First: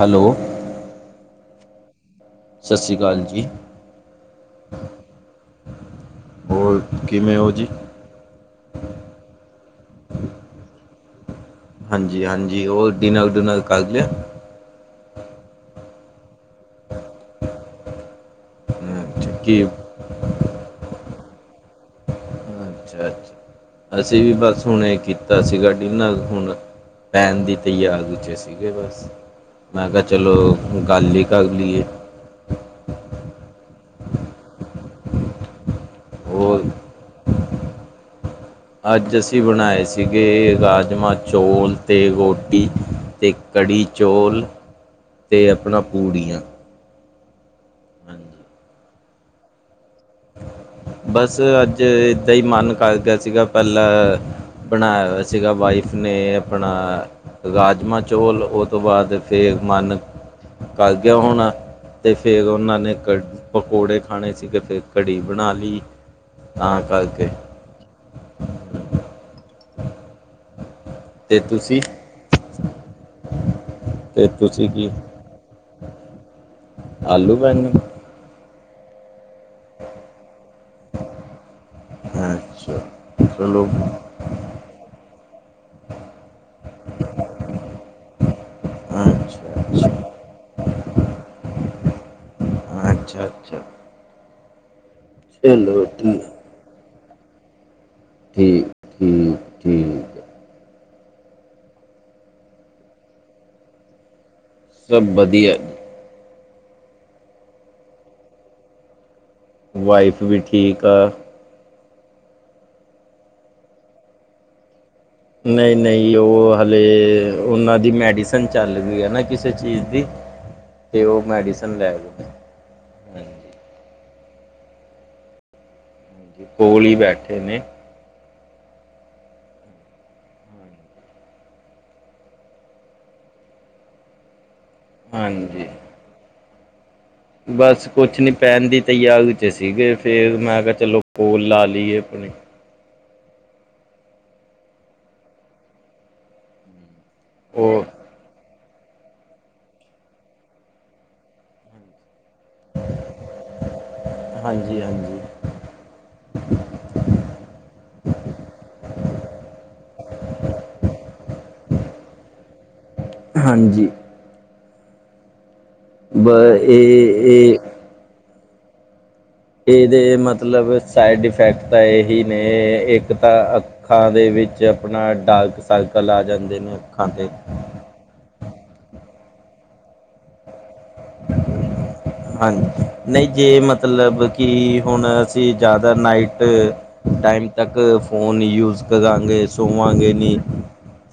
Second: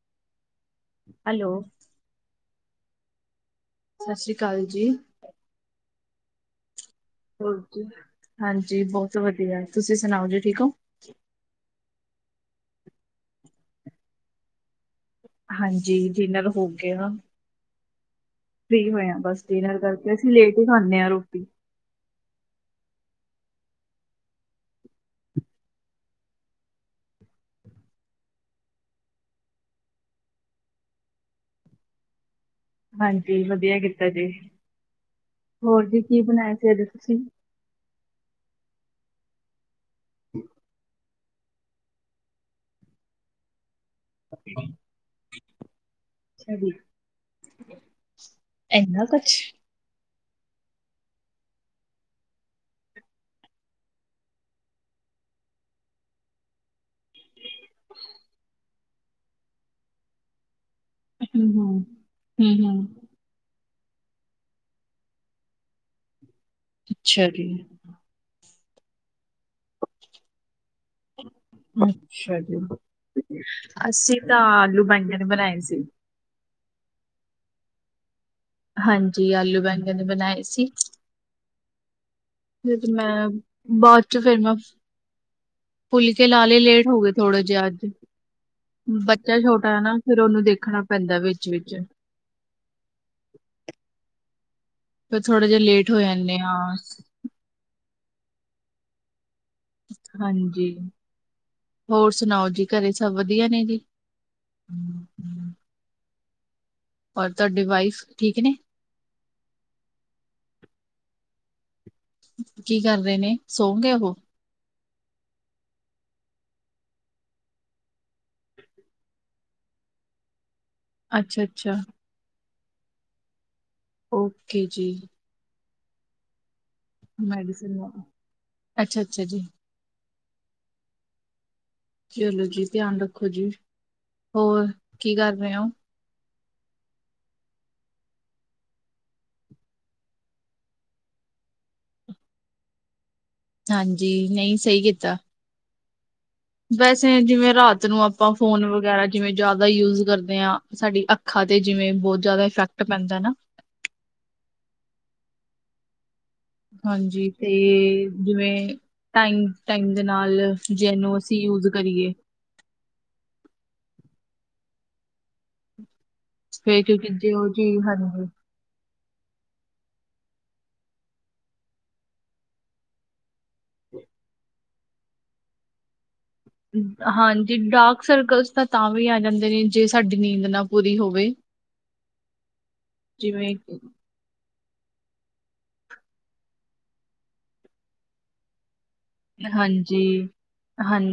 Hello hello ਸਤਿ ਸ਼੍ਰੀ ਅਕਾਲ ਜੀ ਸਤਿ ਸ੍ਰੀ ਅਕਾਲ ਜੀ ਹੋਰ ਕਿਵੇਂ ਹੋ ਜੀ? ਹਾਂਜੀ ਹਾਂਜੀ ਬਹੁਤ ਵਧੀਆ ਤੁਸੀਂ ਸੁਣਾਓ ਜੀ ਠੀਕ ਹੋ ਹਾਂਜੀ ਹਾਂਜੀ ਉਹ ਡਿਨਰ ਡੁਨਰ ਕਰ ਲਿਆ ਹਾਂਜੀ ਡਿਨਰ ਹੋ ਗਿਆ ਫਰੀ ਹੋਏਆ ਅੱਛਾ ਬਸ ਕੀ ਡਿਨਰ ਕਰਕੇ ਅਸੀਂ ਲੇਟ ਹੀ ਖਾਂਦੇ ਹਾਂ ਰੋਟੀ ਅੱਛਾ ਅੱਛਾ ਅਸੀਂ ਵੀ ਬਸ ਹੁਣੇ ਇਹ ਕੀਤਾ ਸੀ ਡਿਨਰ ਹੁਣ ਪੈਣ ਦੀ ਯਾਰ ਦੂਜੇ ਸੀਗੇ ਬਸ ਮੈਂ ਕਿਹਾ ਚਲੋ ਗੱਲ ਕਰ ਲਏ ਹਾਂਜੀ ਵਧੀਆ ਕੀਤਾ ਜੀ ਹੋਰ ਜੀ ਕੀ ਬਣਾਏ ਹੋਰ ਸੀ ਅੱਜ ਤੁਸੀਂ ਅੱਜ ਅਸੀਂ ਬਣਾਏ ਸੀਗੇ ਰਾਜਮ ਚੌਲ ਅਤੇ ਰੋਟੀ ਤੇ ਕੜੀ ਚੌਲ ਤੇ ਆਪਣਾ ਪੂੜੀਆਂ ਹਾਂਜੀ ਇਹਨਾ ਕੁਛ ਬਸ ਅੱਜ ਏਦਾਂ ਹੀ ਮਨ ਕਰ ਗਿਆ ਸੀਗਾ ਪਹਿਲਾਂ ਬਣਾਇਆ ਸੀਗਾ ਵਾਈਫ ਨੇ ਆਪਣਾ ਰਾਜਮਾ ਚੌਲ ਉਹ ਤੋਂ ਬਾਅਦ ਫਿਰ ਮਨ ਕਰ ਗਿਆ ਹੂੰ ਹੋਣਾ ਹੂੰ ਤੇ ਫਿਰ ਹੂੰ ਉਹਨਾਂ ਹੂੰ ਨੇ ਕ ਪਕੌੜੇ ਖਾਣੇ ਸੀਗੇ ਫਿਰ ਕੜੀ ਬਣਾ ਲਈ ਤਾਂ ਕਰਕੇ ਅੱਛਾ ਜੀ। [inaudible] ਤੇ ਤੁਸੀਂ ਅੱਛਾ ਜੀ ਅਸੀਂ ਤੇ ਤਾਂ ਤੁਸੀਂ ਆਲੂ ਕੀ ਬੈਂਗਨ ਨੇ ਬਣਾਏ ਸੀ। ਆਲੂ- ਬੈਂਗਨ ਹਾਂਜੀ, ਆਲੂ-ਬੈਂਗਣ ਨੇ ਬਣਾਏ ਸੀ। ਹਾ। ਫਿਰ ਮੈਂ ਬਾਅਦ ਚ ਫਿਰ ਮੈਂ ਫੁਲਕੇ ਲਾਲੇ ਲੇਟ ਹੋ ਗਏ ਥੋੜੇ ਜੇ ਅੱਜ। ਬੱਚਾ ਅੱਛਾ ਛੋਟਾ ਅੱਛਾ ਹੈਨਾ ਫੇਿਰ ਉਹਨੂੰ ਦੇਖਣਾ ਪੈਂਦਾ ਵਿੱਚ-ਵਿਚ ਅੱਛਾ-ਅੱਛਾ। ਫਿਰ ਥੋੜਾ ਜਿਹਾ ਲੇਟ ਹੋ ਠੀਕ ਜਾਂਦੇ ਹਾਂ। ਤੇ ਠੀਕ। ਠੀਕ ਹਾਂਜੀ, ਹੋਰ ਸੁਣਾਓ ਜੀ ਘਰੇ ਸਭ ਵਧੀਆ ਨੇ ਜੀ? ਸਭ ਵਧੀਆ। ਔਰ ਤੁਹਾਡਡੀ ਵਾਈਫ ਠੀਕ ਨੇ। ਵਾਈਫ ਵੀ ਠੀਕ ਆ। ਕੀ ਕਰ ਰਹੇ ਨੇ ਸੋ ਗਏ ਉਹ ਨਹੀਂ-ਨਹੀਂ, ਉਹ ਹਲੇੇ ਉਹਨਾਂ ਦੀ ਮੈਡੀਸਨ ਚੱਲ ਰਹੀ ਹੈ ਨਾ ਕਿਸੇ ਚੀਜ਼ ਦੀ। ਤੇ ਉਹ ਅੱਛਾ ਮੈਡੀਸਨ ਅੱਛਾ ਲੈਲੋ। ਓਕੇ ਜੀ। ਉਹ ਅਲੀ ਮੈਡੀਸਨ ਵਾਲੀ ਅੱਛਾ-ਅੱਛਾ ਜੀ। ਚਲੋ ਜੀ ਧਿਆਨ ਰੱਖੋ ਜੀ, ਹੋਰ ਕੀ ਕਰ ਰਹੇ ਹੋ? ਬੱਸ ਕੁੱਛ ਨੀ, ਪੈਣ ਦੀ ਤਿਆਰੀ ਚ ਸੀਗੇ ਫਿਰ ਮੈਂ ਕਿਹਾ ਚਲੋ ਕੋਲ ਲਾ ਲਈਏ ਆਪਣੀ ਹਾਂਜੀ, ਨਹੀਂ ਸਹੀ ਕੀਤਾ। ਵੈਸੇ ਜਿਵੇਂ ਉਹ ਰਾਤ ਨੂੰ ਆ ਆਪਾਂ ਫੋਨ ਵਗ਼ੈਰਾ ਜਿਵੇਂ ਜ਼ਿਆਦਾ ਯੂਜ ਕਰਦੇ ਹਾਂ, ਸਾਡੀ ਅੱਖਾਂ ਤੇ ਜਿਵੇਂ ਬਹੁੱਤ ਜ਼ਿਆਦਾ ਇਫੈਕਟ ਪੈਂਦਾ ਨਾ। ਹਾਂਜੀ- ਹਾਂਜੀ। ਹਾਂਜੀ, ਤੇ ਜਿਵੇਂ ਟਾਇਮ-ਟਾਇਮ ਦੇ ਨਾਲ ਜੇ ਇਸਨੂੰ ਅਸੀਂ ਯੂਜ਼ ਕਰੀਏ। ਹਾਂਜੀ। ਬ ਫਿਰ ਕਿਉਂਕਿ ਇਹ ਜਿਹੋ ਇਹ ਜੀ ਹਾਂਜੀ। ਇਹਦੇ ਮੱਤਲਬ ਸਾਈਡ ਇਫੈਕਟ ਤਾਂ ਇਹੀ ਨੇ ਇੱਕ ਇੱਕ ਤਾਂ ਅੱਖਾਂ ਦੇ ਵਿੱਚ ਆਪਣਾ ਡਾਰਕ ਸਰਕਲ ਆ ਜਾਂਦੇ ਨੇ ਅੱਖਾਂ ਤੇ ਹਾਂਜੀ, ਡਾਰਕ ਸਰਕਲਸ ਤਾਂ ਤਾਂਵੀ ਆ ਜਾਂਦੇ ਨੇ ਜੇ ਸਾਡੀ ਨੀਂਦ ਨਾ ਪੂਰੀ ਹੋਵੇ। ਹਾਂਜੀ, ਨਹੀਂ ਜੇ ਜਿਵੇਂ ਮੱਤਲਬ ਕਿ ਹੁਣ ਅਸੀਂ ਜ਼ਿਆਦਾ ਨਾਈਟ ਟਾਈਮ ਤੱਕ ਫੋਨ ਯੂਜ਼ ਕਰਾਂਗੇ ਹਾਂਜੀ ਸੋਵਾਂਗੇ ਨਹੀਂ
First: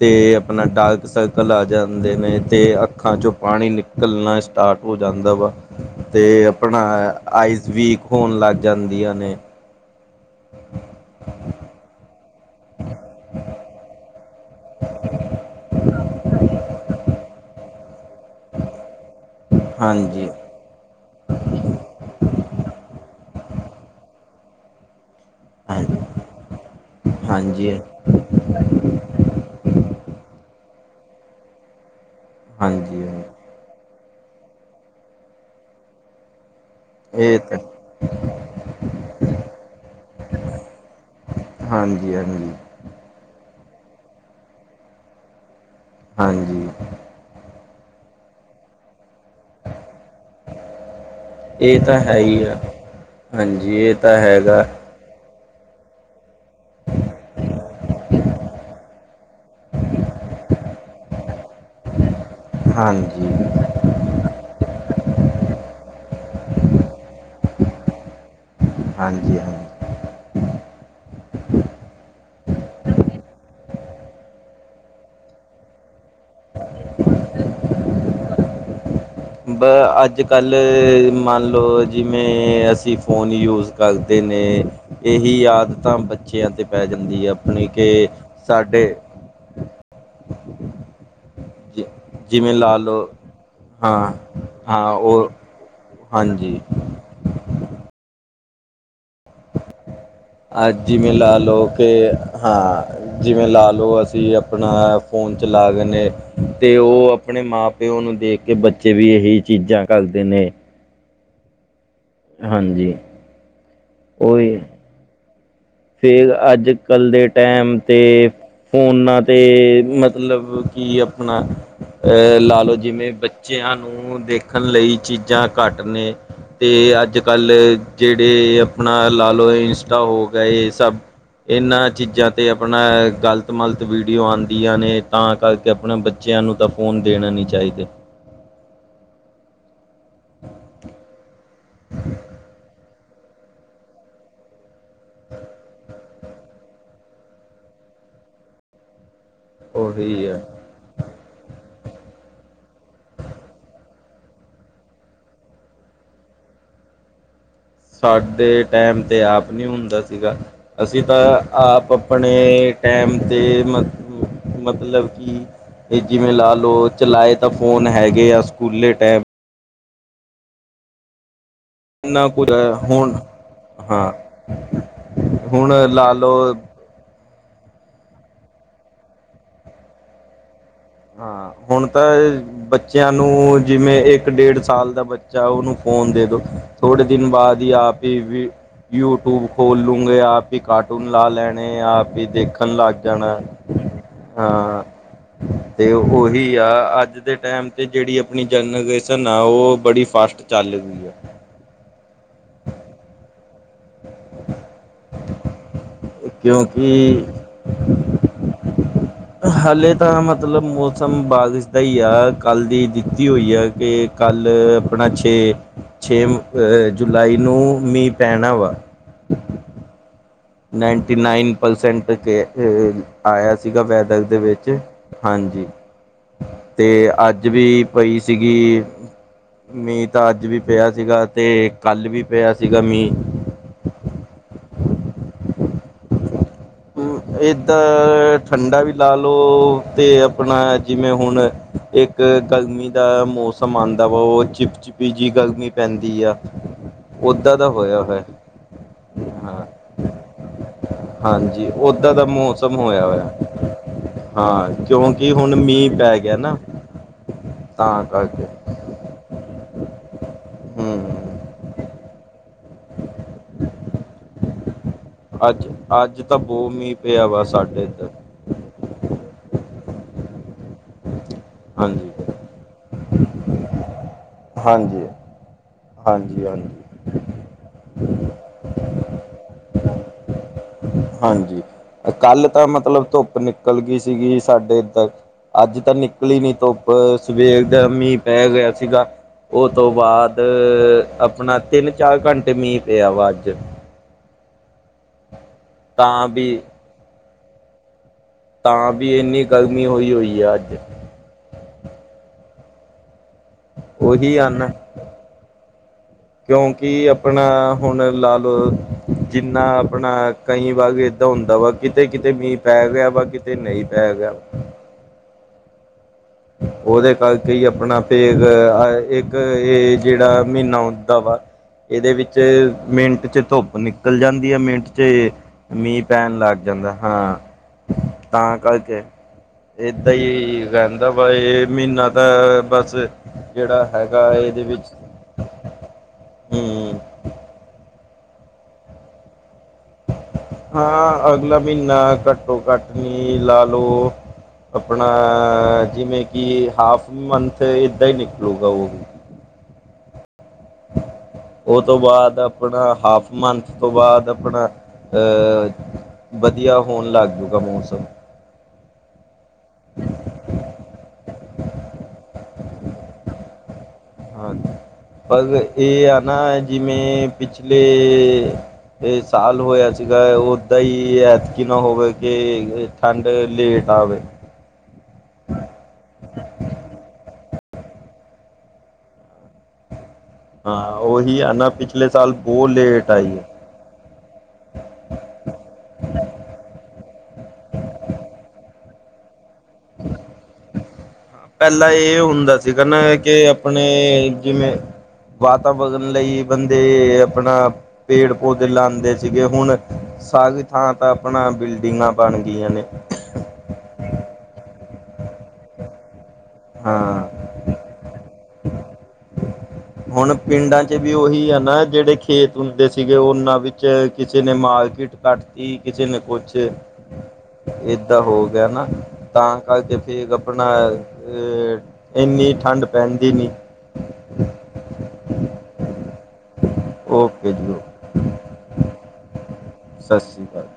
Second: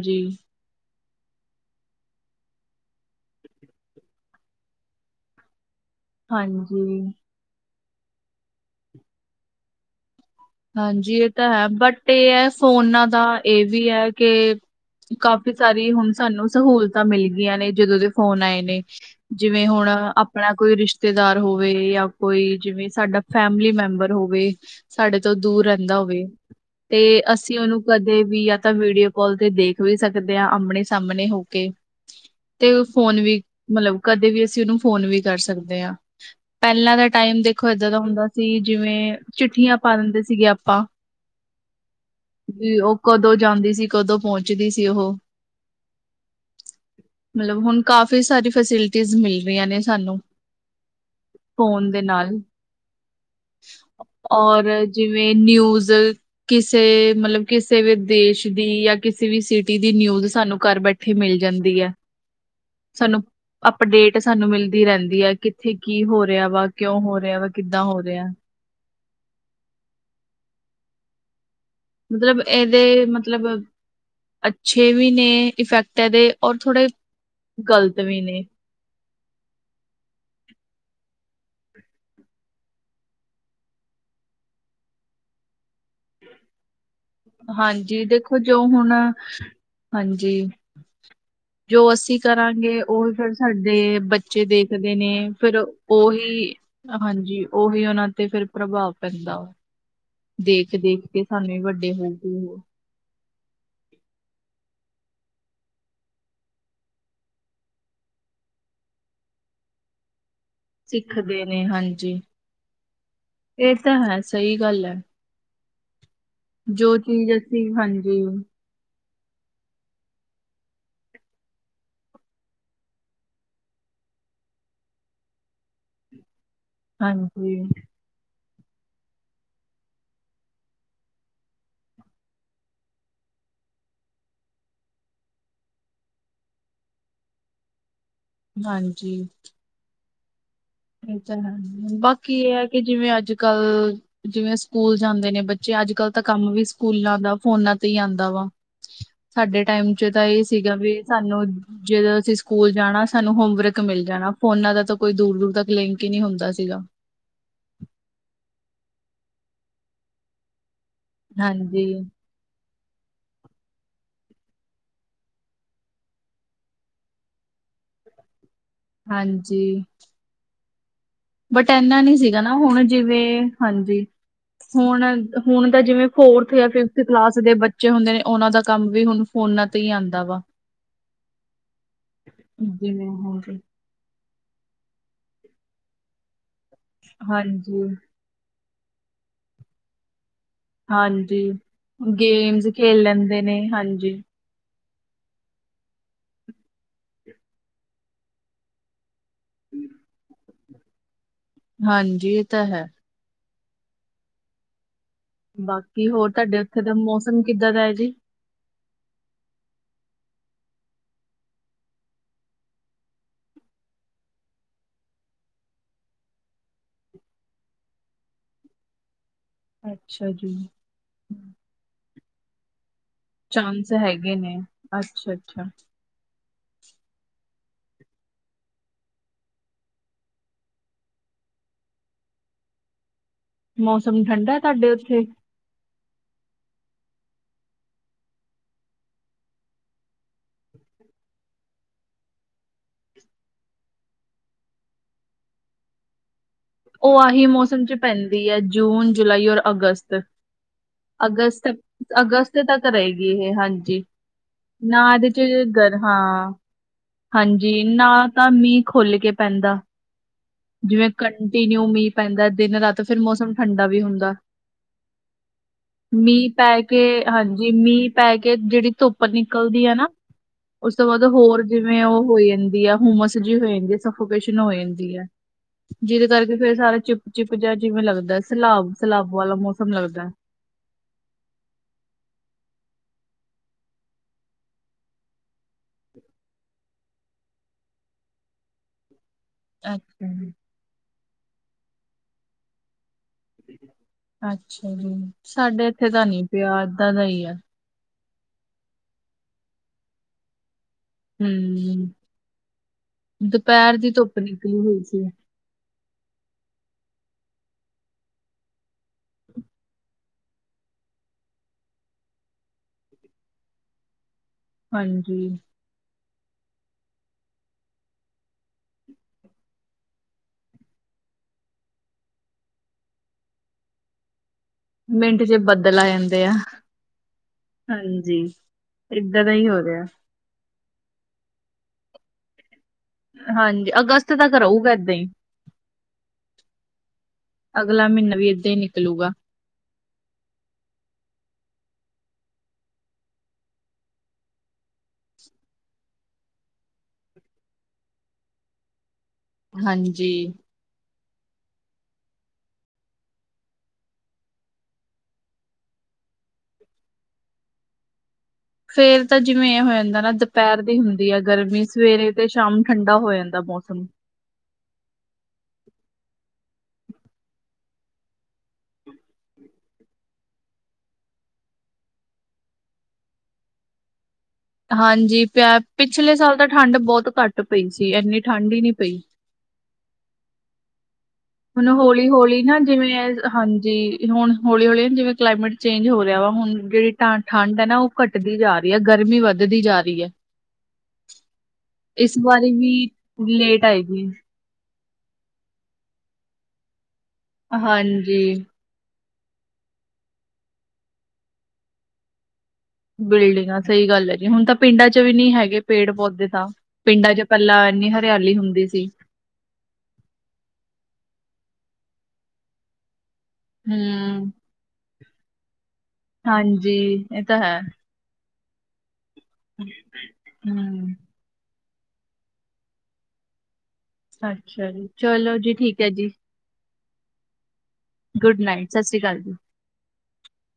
ਤੇ ਆਪਣਾ ਡਾਰਕ ਸਰਕਲ ਆ ਜਾਂਦੇ ਨੇ ਤੇ ਅੱਖਾਂ ਚੋਂ ਪਾਣੀ ਨਿਕਲਣਾ ਸਟਾੱਰਟ ਹੋ ਜਾਂਦਾ ਵਾ, ਤੇ ਆਪਣਾ ਹਾਂਜੀ ਆਈਜ਼ ਵੀਕ ਹੋਣ ਲੱਗ ਜਾਂਦੀਆਂ ਨੇ। ਹਾਂਜੀ, ਇਹ ਤਾਂ ਹੈ ਬੱਟ ਇਹ ਹੈ ਫੋਨਾਂ ਦਾ ਇਹ ਵੀ ਹੈ ਕੇ ਕਾਫ਼ੀ ਸਾਰੀ ਹੁਂਣ ਸਾਨੂੰ ਸਹੂਲਤ ਤਾਂ ਮਿਲ ਗਈਆਂ ਨੇ ਜਦੋਂ ਦੇ ਫੋਨ ਆਏ ਨੇ ਜਿਵੇਂ ਹੁਣ ਹਾਂਜੀ ਆਪਣਾ ਕੋਈ ਰਿਸ਼ਤੇਦਾਰ ਹੋਵੇ ਜਾਂ ਕੋਈ ਜਿਵੇਂ ਸਾਡਾ ਫੈਮਿਲੀ ਮੈਂਬਰ ਹੋਵੇ ਸਾਡੇ ਤੋਂ ਦੂਰ ਰਹਿੰਦਾ ਹਾਂਜੀ ਹੋਵੇ ਤੇ ਅਸੀਂ ਹਾਂਜੀ ਉਹਨੂੰ ਕਦੇ ਤੇ ਵੀ ਆ ਤਾਂ ਵੀਡੀਓ ਕਾਲ ਤੇ ਦੇਖ ਵੀ ਸਕਦੇ ਆ ਆਮਣੇ-ਸਾਹਮਣੇ ਹੋ ਕੇ। ਤੇ ਹਾਂਜੀ ਫੋਨ ਵੀ ਮੱਤਲਬ ਕਦੇ ਵੀ ਅਸੀਂ ਉਹਨੂੰ ਫੋਨ ਵੀ ਕਰ ਸਕਦੇ ਹਾਂ। ਪਹਿਲਾਂ ਦਾ ਇਹ ਟਾਈਮ ਤਾਂ ਦੇਖੋ ਏਦਾਂ ਦਾ ਹੁੰਦਾ ਸੀ ਜਿਵੇ ਚਿੱਠੀਆਂ ਪਾ ਦਿੰਦੇ ਸੀਗੇ ਆਪਾਂ ਹਾਂਜੀ ਹਾਂਜੀ ਜੀ ਉਹ ਕਦੋਂ ਜਾਂਦੀ ਸੀ ਕਦੋਂ ਪਹੁੰਚਦੀ ਸੀ ਉਹ? ਹਾਂਜੀ। ਮੱਤਲਬ ਹੁਣ ਕਾਫੀ ਸਾਰੀ ਫੈਸਿਲਿਟੀਜ਼ ਮਿਲ ਰਹੀਆਂ ਨੇ ਸਾਨੂੰ ਇਹ ਫੋਨ ਤਾਂ ਦੇ ਹੈ ਨਾਲ ਹੀ ਆ ਹਾਂਜੀ ਇਹ ਤਾਂ ਔਰ ਹੈਗਾ ਜਿਵੇਂ ਨਿਊਜ਼ ਕਿਸੇ ਮੱਤਲਬ ਕਿਸੇ ਵੀ ਦੇਸ਼ ਦੀ ਜਾਂ ਕਿਸੇ ਵੀ ਸਿਟੀ ਦੀ ਨਿਊਜ਼ ਸਾਨੂੰ ਘਰ ਬੈਠੇ ਮਿਲ ਜਾਂਦੀ ਹੈ ਸਾਨੂੰ ਹਾਂਜੀ ਅਪਡੇਟ ਸਾਨੂੰ ਮਿਲਦੀ ਰਹਿੰਦੀ ਆ ਕਿੱਥੇ ਕੀ ਹੋ ਰਿਹਾ ਵਾ ਕਿਉਂ ਹੋ ਰਿਹਾ ਵਾ ਕਿੱਦਾਂ ਹੋ ਰਿਹਾ ਹਾਂਜੀ-ਹਾਂਜੀ। ਮੱਤਲਬ ਇਹਦੇ ਮੱਤਲਬ ਅੱਛੇ ਵੀ ਨੇ ਇਫੈਕਟ ਇਹਦੇ ਔਰ ਥੋੜੇ ਗ਼ਲਤ ਵੀ ਨੇ ਬੱਸ ਅੱਜ ਕੱਲ੍ਹ ਮੰਨ ਲਓ ਜਿਵੇਂ ਅਸੀਂ ਫੋਨ ਯੂਜ ਕਰਦੇ ਨੇ ਇਹੀ ਆਦਤਾਂ ਬੱਚਿਆਂ ਦੇ ਪੈ ਜਾਂਦੀ ਹੈ ਆਪਣੀ ਕਿ ਹਾਂਜੀ ਦੇਖੋ ਜੋ ਹੁਣ ਸਾਡੇ ਹਾਂਜੀ ਜੋ ਜਿ ਅਸੀਂ ਜਿਵੇਂ ਲਾ ਕਰਾਂਗੇ ਲਓ ਉਹ ਫਿਰ ਸਾਡੇ ਹਾਂ ਬੱਚੇ ਹਾਂ ਦੇਖਦੇ ਨੇ ਉਹ ਫਿਰ ਉਹੀ ਹਾਂਜੀ ਹਾਂਜੀ ਉਹੀ ਉਹਨਾਂ ਤੇ ਫਿਰ ਪ੍ਰਭਾਵ ਪੈਂਦਾ ਵਾ ਆ ਦੇਖ ਦੇਖ ਜਿਵੇਂ ਕੇ ਲਾ ਸਾਨੂੰ ਵੀ ਲਓ ਕੀ ਵੱਡੇ ਹੋ ਕੇ ਉਹ ਹਾਂ ਜਿਵੇਂ ਲਾ ਲਓ ਅਸੀਂ ਆਪਣਾ ਫੋਨ ਚਲਾ ਦੇਂਦੇ ਤੇ ਉਹ ਆਪਣੇ ਮਾਂ ਪਿਓ ਨੂੰ ਦੇਖ ਕੇ ਬੱਚੇ ਵੀ ਇਹੀ ਚੀਜ਼ਾਂ ਕਰਦੇ ਨੇ ਸਿੱਖਦੇ ਨੇ ਹਾਂਜੀ ਹਾਂਜੀ ਇਹ ਤਾਂ ਹੈ ਸਹੀ ਗੱਲ ਹੈ ਫੇਰ ਅੱਜ ਜੋ ਕੱਲ੍ਹ ਦੇ ਚੀਜ਼ ਅਸੀਂ ਟਾਈਮ ਤੇ ਹਾਂਜੀ ਫੋਨਾਂ ਤੇ ਮਤਲਬ ਕੀ ਆਪਣਾ ਅਹ ਲਾ ਲਓ ਜਿਵੇਂ ਬੱਚਿਆਂ ਨੂੰ ਦੇਖਣ ਲਈ ਚੀਜ਼ਾਂ ਘੱਟ ਨੇ ਅਤੇ ਅੱਜ ਕੱਲ੍ਹ ਹਾਂਜੀ ਜਿਹੜੇ ਆਪਣਾ ਲਾ ਲਓ ਇੰਸਟਾ ਹੋ ਗਿਆ ਇਹ ਸਭ ਇਹਨਾਂ ਚੀਜ਼ਾਂ 'ਤੇ ਆਪਣਾ ਗਲਤ ਮਲਤ ਵੀਡੀਓ ਆਉਂਦੀਆਂ ਨੇ ਤਾਂ ਕਰਕੇ ਆਪਣਾ ਬੱਚ ਬੱਚਿਆਂ ਨੂੰ ਤਾਂ ਫੋਨ ਦੇਣਾ ਨਹੀਂ ਚਾਹੀਦੇ ਹਾਂਜੀ ਹ ਇਹ ਤਾਂ ਹੈ ਬਾਕੀ ਇਹ ਹੈ ਕਿ ਜਿਵੇਂ ਅੱਜ ਕੱਲ ਜਿਵੇਂ ਸਕੂਲ ਜਾਂਦੇ ਨੇ ਬੱਚੇ ਅੱਜ ਕੱਲ੍ਹ ਤਾਂ ਕੰਮ ਵੀ ਸਕੂਲਾਂ ਦਾ ਫੋਨਾਂ ਤੇ ਹੀ ਆਉਂਦਾ ਵਾ ਸਾਡੇ ਟਾਈਮ ਚ ਉਹੀ ਤਾਂ ਆ ਇਹ ਸੀਗਾ ਵੀ ਸਾਨੂੰ ਜਦੋਂ ਅਸੀਂ ਸਕੂਲ ਜਾਣਾ ਸਾਨੂੰ ਹੋਮਵਰਕ ਮਿਲ ਜਾਣਾ ਫੋਨਾ ਦਾ ਤਾਂ ਕੋਈ ਦੂਰ ਦੂਰ ਤ ਲਿੰਕ ਹੀ ਨਹੀਂੀ ਹੁੰਦਾ ਸੀਗਾ ਸਾਡੇ ਟੈਮ ਤੇ ਆਪ ਨਹੀਂੀ ਹੁੰਦਾ ਸੀਗਾ ਅਸੀਂ ਤਾਂ ਹਾਂਜੀ, ਆਪ ਆਪਣੇ ਆਪਣੇ ਟਾਈਮ 'ਤੇ ਮ ਮਤਲਬ ਕਿ ਜਿਵੇਂ ਲਾ ਲਓ ਚਲਾਏ ਤਾਂ ਫੋਨ ਹੈਗੇ ਆ ਸਕੂਲੇ ਟਾਈਮ ਹਾਂਜੀ ਬਟ ਇੰਨਾ ਨੀ ਸੀਗਾ ਨਾ ਹੁਣ ਜਿਵੇਂ ਹਾਂਜੀ ਹਾਂ ਹੁਣ ਹੁਣ ਤਾਂ ਜਿਵੇਂ ਲਾ ਲਓ ਫੋਰਥ ਜਾਂ ਫਿਰ ਕਲਾਸ ਦੇ ਬੱਚੇ ਹੁੰਦੇ ਨੇ ਉਹਨਾਂ ਦਾ ਕੰਮ ਵੀ ਹੁਣ ਫੋਨਾਂ ਤੇ ਹੀ ਆਉਂਦਾ ਵਾ ਹਾਂ ਹੁਣ ਤਾਂ ਜਿਵੇਂ ਬੱਚਿਆਂ ਹਾਂਜੀ, ਨੂੰ ਜਿਵੇਂ ਇੱਕ ਡੇਢ ਸਾਲ ਦਾ ਬੱਚਾ ਉਹਨੂੰ ਫੋਨ ਦੇ ਦਉ ਥੋੜੇ ਦਿਨ ਬਾਅਦ ਹੀ ਹਾਂਜੀ, ਆਪ ਹੀ ਵੀ ਯੂਟੀਊਬ ਖੋਲ ਲੂੰਗੇ ਆਪ ਵੀ ਕਾਰਟੂਨ ਲਾ ਹਾਂਜੀ ਲੈਣੇ ਆ ਫ ਗੇਮਸ ਦੇਖਣ ਲੱਗ ਖੇਲ ਜਾਣਾ ਲੈਂਦੇ ਨੇ ਹਾਂਜੀ, ਹਾਂ ਤੇ ਉਹੀ ਆ ਅੱਜ ਦੇ ਟਾਈਮ ਤੇ ਜਿਹੜੀ ਆਪਣੀ ਜਨ ਨਾ ਉਹ ਬੜੀ ਫਾਸਟ ਚਾਲ ਦੀ ਹੈ ਹਾਂਜੀ ਇਹ ਤਾਂ ਹੈ [inaudible] ਬਾਕੀ ਹੋਰ ਤੁਹਾਡੇ ਕਿਉਂਕਿ ਉੱਥੇ ਦਾ ਮੌਸਮ ਕਿੱਦਾਂ ਦਾ ਹੈ ਜੀ ਹਾਲੇ ਤਾਂ ਮਤਲਬ ਮੌਸਮ ਬਾਰਿਸ਼ ਦਾ ਹੀ ਆ ਕੱਲ ਦੀ ਦਿੱਤੀ ਹੋਈ ਆ ਕਿ ਕੱਲ੍ਹ ਆਪਣਾ ਛੇ ਛੇ ਜੁਲਾਈ ਨੂੰ ਮੀਂਹ ਪੈਣਾ ਵਾ ਅੱਛਾ ਜੀ ਨਾਈਨਟੀ ਨਾਈਨ ਪਰਸੈਂਟ ਕੇ ਆਇਆ ਸੀਗਾ ਚਾਂਸ ਵੈਦਰ ਹੈਗੇ ਦੇ ਨੇ ਵਿੱਚ ਅੱਛਾ-ਅੱਛਾ ਹਾਂਜੀ। ਤੇ ਅੱਜ ਵੀ ਪਈ ਸੀਗੀ। ਮੀਂਹ ਤਾਂ ਅੱਜ ਵੀ ਪਿਆ ਸੀਗਾ ਤੇ ਕੱਲ੍ਹ ਵੀ ਪਿਆ ਸੀਗਾ ਮੀਂਹ ਮੌਸਮ ਠੰਡਾ ਤੁਹਾਡੇ ਉੱਥੇ। ਏਦਰ ਠੰਡਾ ਵੀ ਲਾ ਲਓ ਤੇ ਆਪਣਾ ਜਿਵੇਂ ਹੁਣ ਇੱਕ ਇੱਕ ਗਰਮੀ ਦਾ ਮੌਸਮ ਆਂਦਾ ਵਾ ਓ ਚਿਪਚਿਪੀ ਜੀ ਗਰਮੀ ਪੈਂਦੀ ਆ। ਓ ਆਹੀ ਓਦਾਂ ਦਾ ਮੌਸਮ ਚ ਹੋਇਆ ਹੋਇਆ ਪੈਂਦੀ ਐ ਜੂਨ, ਜੁਲਾਈ, ਔਰ ਹਾਂ ਅਗਸਤ। ਅਗਸਤ। ਹਾਂਜੀ ਓਦਾਂ ਦਾ ਅਗਸਤ ਮੌਸਮ ਤੱਕ ਹੋਇਆ ਰਹੇਗੀ ਹੋਇਆ ਇਹ ਹਾਂਜੀ ਹਾਂ ਨਾ ਇਹਦੇ ਕਿਉਂਕਿ ਚ ਹੁਣ ਮੀਂਹ ਗਰ ਪੈ ਗਿਆ ਹਾਂ। ਨਾ ਹਾਂਜੀ, ਤਾਂ ਨਾ ਕਰਕੇ ਤਾਂ ਮੀਂਹ ਖੁੱਲ ਕੇ ਪੈਂਦਾ ਜਿਵੇਂ ਹੂੰ ਕੰਟੀਨਿਊ ਮੀਂਹ ਪੈਂਦਾ ਦਿਨ ਰਾਤ ਫਿਰ ਮੌਸਮ ਠੰਡਾ ਵੀ ਹੁੰਦਾ। ਅੱਜ ਅੱਜ ਤਾਂ ਮੀਂਹ ਬਹੁਤ ਪੈ ਕੇ ਪਿਆ ਵਾ ਹਾਂਜੀ ਸਾਡੇ ਇੱਧਰ ਮੀਂਹ ਪੈ ਕੇ ਜਿਹੜੀ ਧੁੱਪ ਧੁੱਪ ਨਿਕਲਦੀ ਆ ਨਾ ਉਸ ਤੋਂ ਬਾਅਦ ਹੋਰ ਜਿਵੇਂ ਹਾਂਜੀ ਓ ਹੋ ਜਾਂਦੀ ਆ ਹੁਮਸ ਜੀ ਹੋ ਜਾਂਦੀ ਆ ਸਫੋਕੇਸ਼ਨ ਹੋ ਹਾਂਜੀ ਜਾਂਦੀ ਆ। ਜਿਹਦੇ ਹਾਂਜੀ ਕਰਕੇ ਫੇਰ ਹਾਂਜੀ ਸਾਰਾ ਚਿਪ ਚਿਪ ਜਿਹਾ ਜਿਵੇਂ ਲੱਗਦਾ ਸੈਲਾਬ ਸਲਾਬ ਵਾਲਾ ਮੌਸਮ ਲੱਗਦਾ। ਹਾਂਜੀ, ਕੱਲ ਤਾਂ ਮਤਲਬ ਧੁੱਪ ਨਿਕਲ ਗਈ ਸੀਗੀ ਸਾਡੇ ਏਧਰ। ਅੱਜ ਤਾਂ ਨਿਕਲੀ ਨੀ ਧੁੱਪ ਸਵੇਰ ਦਾ ਮੀਂਹ ਪੈ ਰਿਹਾ ਸੀਗਾ। ਉਹ ਤੋਂ ਹੈ। ਅੱਛਾ ਬਾਅਦ ਜੀ। ਆਪਣਾ ਤਿੰਨ ਚਾਰ ਘੰਟੇ ਮੀਂਹ ਪਿਆ ਵਾ ਅੱਜ ਅੱਛਾ ਜੀ, ਸਾਡੇ ਇੱਥੇ ਤਾਂ ਨੀ ਪਿਆ ਏਦਾ ਦਾ ਈ ਆ। ਤਾਂ ਵੀ ਇੰਨੀ ਗਰਮੀ ਹੋਈ ਹੋਈ ਆ ਅੱਜ। ਹੂੰ, ਦੁਪਹਿਰ ਦੀ ਉਹੀ ਧੁੱਪ ਹਨ ਨਿਕਲੀ ਹੋਈ ਸੀ। ਕਿਉਂਕਿ ਆਪਣਾ ਹੁਣ ਲਾ ਲਓ। ਜਿੰਨਾ ਆਪਣਾ ਕਈ ਵਾਂਗ ਏਦਾਂ ਹੁੰਦਾ ਵਾ ਕਿਤੇ ਕਿਤੇ ਮੀਂਹ ਪੈ ਗਿਆ ਵਾ ਕਿਤੇ ਨਹੀਂ ਪੈ ਗਿਆ ਵਾ। ਹਾਂਜੀ, ਉਹਦੇ ਕਰਕੇ ਹੀ ਆਪਣਾ ਫੇਰ ਇੱਕ ਇਹ ਜਿਹੜਾ ਮਹੀਨਾ ਹੁੰਦਾ ਵਾ। ਇਹਦੇ ਵਿੱਚ ਮਿੰਟ 'ਚ ਧੁੱਪ ਨਿਕਲ ਜਾਂਦੀ ਆ ਮਿੰਟ ਚ ਤੇ ਮਿੰਟ ਚ ਬੱਦਲ ਮੀਂਹ ਆ ਪੈਣ ਜਾਂਦੇ ਆ ਲੱਗ ਜਾਂਦਾ ਹਾਂ। ਹਾਂਜੀ ਤਾਂ ਕਰਕੇ, ਏਦਾਂ ਦਾ ਹੀ ਹੋ ਰਿਹਾ। ਏਦਾਂ ਹੀ ਰਹਿੰਦਾ ਬਾ ਇਹ ਮਹੀਨਾ ਤਾਂ ਬਸ ਜਿਹੜਾ ਹਾਂਜੀ, ਅਗਸਤ ਹੈਗਾ ਤੱਕ ਇਹਦੇ ਰਹੂਗਾ ਵਿੱਚ ਏਦਾਂ ਹੀ, ਹੂੰ, ਅਗਲਾ ਮਹੀਨਾ ਵੀ ਏਦਾਂ ਹੀ ਨਿਕਲੂਗਾ। ਹਾਂ, ਅਗਲਾ ਮਹੀਨਾ ਘੱਟੋ ਘੱਟ ਮੀਂਹ ਲਾ ਲੋ। ਆਪਣਾ, ਜਿਵੇਂ ਕਿ ਹਾਫ ਮੰਥ ਇੱਦਾਂ ਹੀ ਨਿਕਲੂਗਾ ਉਹ ਵੀ ਹਾਂਜੀ। ਉਹ ਤੋਂ ਬਾਅਦ ਆਪਣਾ ਹਾਫ ਮੰਥ ਤੋਂ ਬਾਅਦ ਆਪਣਾ ਅਹ ਵਧੀਆ ਹੋਣ ਲੱਗ ਜੂਗਾ ਮੌਸਮ। ਫੇਰ ਤਾਂ ਜਿਵੇਂ ਇਹ ਹੋ ਜਾਂਦਾ ਨਾ ਦੁਪਹਿਰ ਦੀ ਹੁੰਦੀ ਆ ਗਰਮੀ ਸਵੇਰੇ ਤੇ ਸ਼ਾਮ ਨੂੰ ਠੰਡਾ ਹੋ ਜਾਂਦਾ ਹੈ ਮੌਸਮ ਬਸ ਇਹ ਆ ਨਾ ਜਿਵੇਂ ਪਿੱਛਲੇ ਇਹ ਸਾਲ ਹੋਇਆ ਸੀਗਾ ਓਦਾਂ ਹੀ ਐਤਕੀ ਨਾ ਹੋਵੇ ਕੇ ਠੰਡ ਲੇਟ ਆਵੇ ਹਾਂਜੀ ਪਿਆ ਪਿਛਲੇ ਸਾਲ ਤਾਂ ਠੰਡ ਬਹੁਤ ਘੱਟ ਪਈ ਸੀ ਇੰਨੀ ਠੰਢ ਹੀ ਨਹੀਂ ਪਈ। ਹਾਂ, ਉਹੀ ਆ ਨਾ ਹੁਣ ਪਿਛਲੇ ਹੌਲੀ ਸਾਲ ਹੌਲੀ ਬਹੁਤ ਨਾ ਜਿਵੇਂ ਲੇਟ ਆਈ ਹੈ ਹਾਂਜੀ, ਹੁਣ ਹੌਲੀ-ਹੌਲੀ ਜਿਵੇਂ ਕਲਾਈਮੇਟ ਚੇਂਜ ਹੋ ਰਿਹਾ ਵਾ ਹੁਣ ਜਿਹੜੀ ਠੰਢ ਹੈ ਨਾ ਉਹ ਘੱਟਦੀ ਜਾ ਰਹੀ, ਐ ਗਰਮੀ ਵਧ ਵਧਧੀ ਜਾ ਰਹੀ ਐ। ਪਹਿਲਾਂ ਇਹ ਹੁੰਦਾ ਸੀਗਾ ਨਾ ਕੇ ਅਪਣੇ ਲੇਟ ਆਏਗੀ ਜਿਵੇਂ ਵਾਤਾਵਰਨ ਲਈ ਬੰਦੇ ਆਪਣਾ, ਪੇੜ ਹਾਂਜੀ ਪੌਦੇ ਲਾਂਦੇ ਸੀ। ਹੁਣ ਸਾਰੀ ਥਾਂ ਤਾਂ ਆਪਣਾ ਬਿਲਡਿੰਗਾਂ ਬਣ ਗਈਆਂ ਨੇ, ਬਿਲਡਿੰਗਾਂ, ਸਹੀ ਗੱਲ ਹੈ ਜੀ ਹੁਣ ਤਾਂ ਪਿੰਡਾਂ ਚ ਵੀ ਨੀ ਹੈਗੇ ਪੇੜ ਪੌਦੇ ਤਾਂ ਹਾਂ ਪਿੰਡਾਂ ਚ' ਪਹਿਲਾਂ ਇੰਨੀ ਹਰਿਆਲੀ ਹੁੰਦੀ ਸੀ। ਹੁਣ ਪਿੰਡਾਂ ਚ ਵੀ ਉਹੀ ਆ ਨਾ ਜਿਹੜੇ ਖੇਤ ਹੁੰਦੇ ਸੀਗੇ ਉਹਨਾਂ ਵਿੱਚ ਕਿਸੇ ਹਮ ਨੇ ਮਾਰਕੀਟ ਕੱਟਤੀ ਕਿਸੇ ਨੇ ਕੁਛ ਹਾਂਜੀ ਇਹ ਤਾਂ ਹੈ ਕਿੱਦਾਂ ਹੋ ਗਿਆ ਨਾ ਤਾਂ ਕਰਕੇ ਫਿਰ ਆਪਣਾ ਹਮ ਇੰਨੀ ਠੰਡ ਪੈਂਦੀ ਨਹੀਂ, ਅੱਛਾ ਜੀ ਚਲੋ ਜੀ, ਠੀਕ ਹੈ ਜੀ। ਓਕੇ ਜੀ, ਓਕੇ! ਗੁਡ ਨਾਈਟ, 'ਸਤਿ ਸ਼੍ਰੀ ਅਕਾਲ'ਜੀ। ਸਤਿ ਸ੍ਰੀ ਅਕਾਲ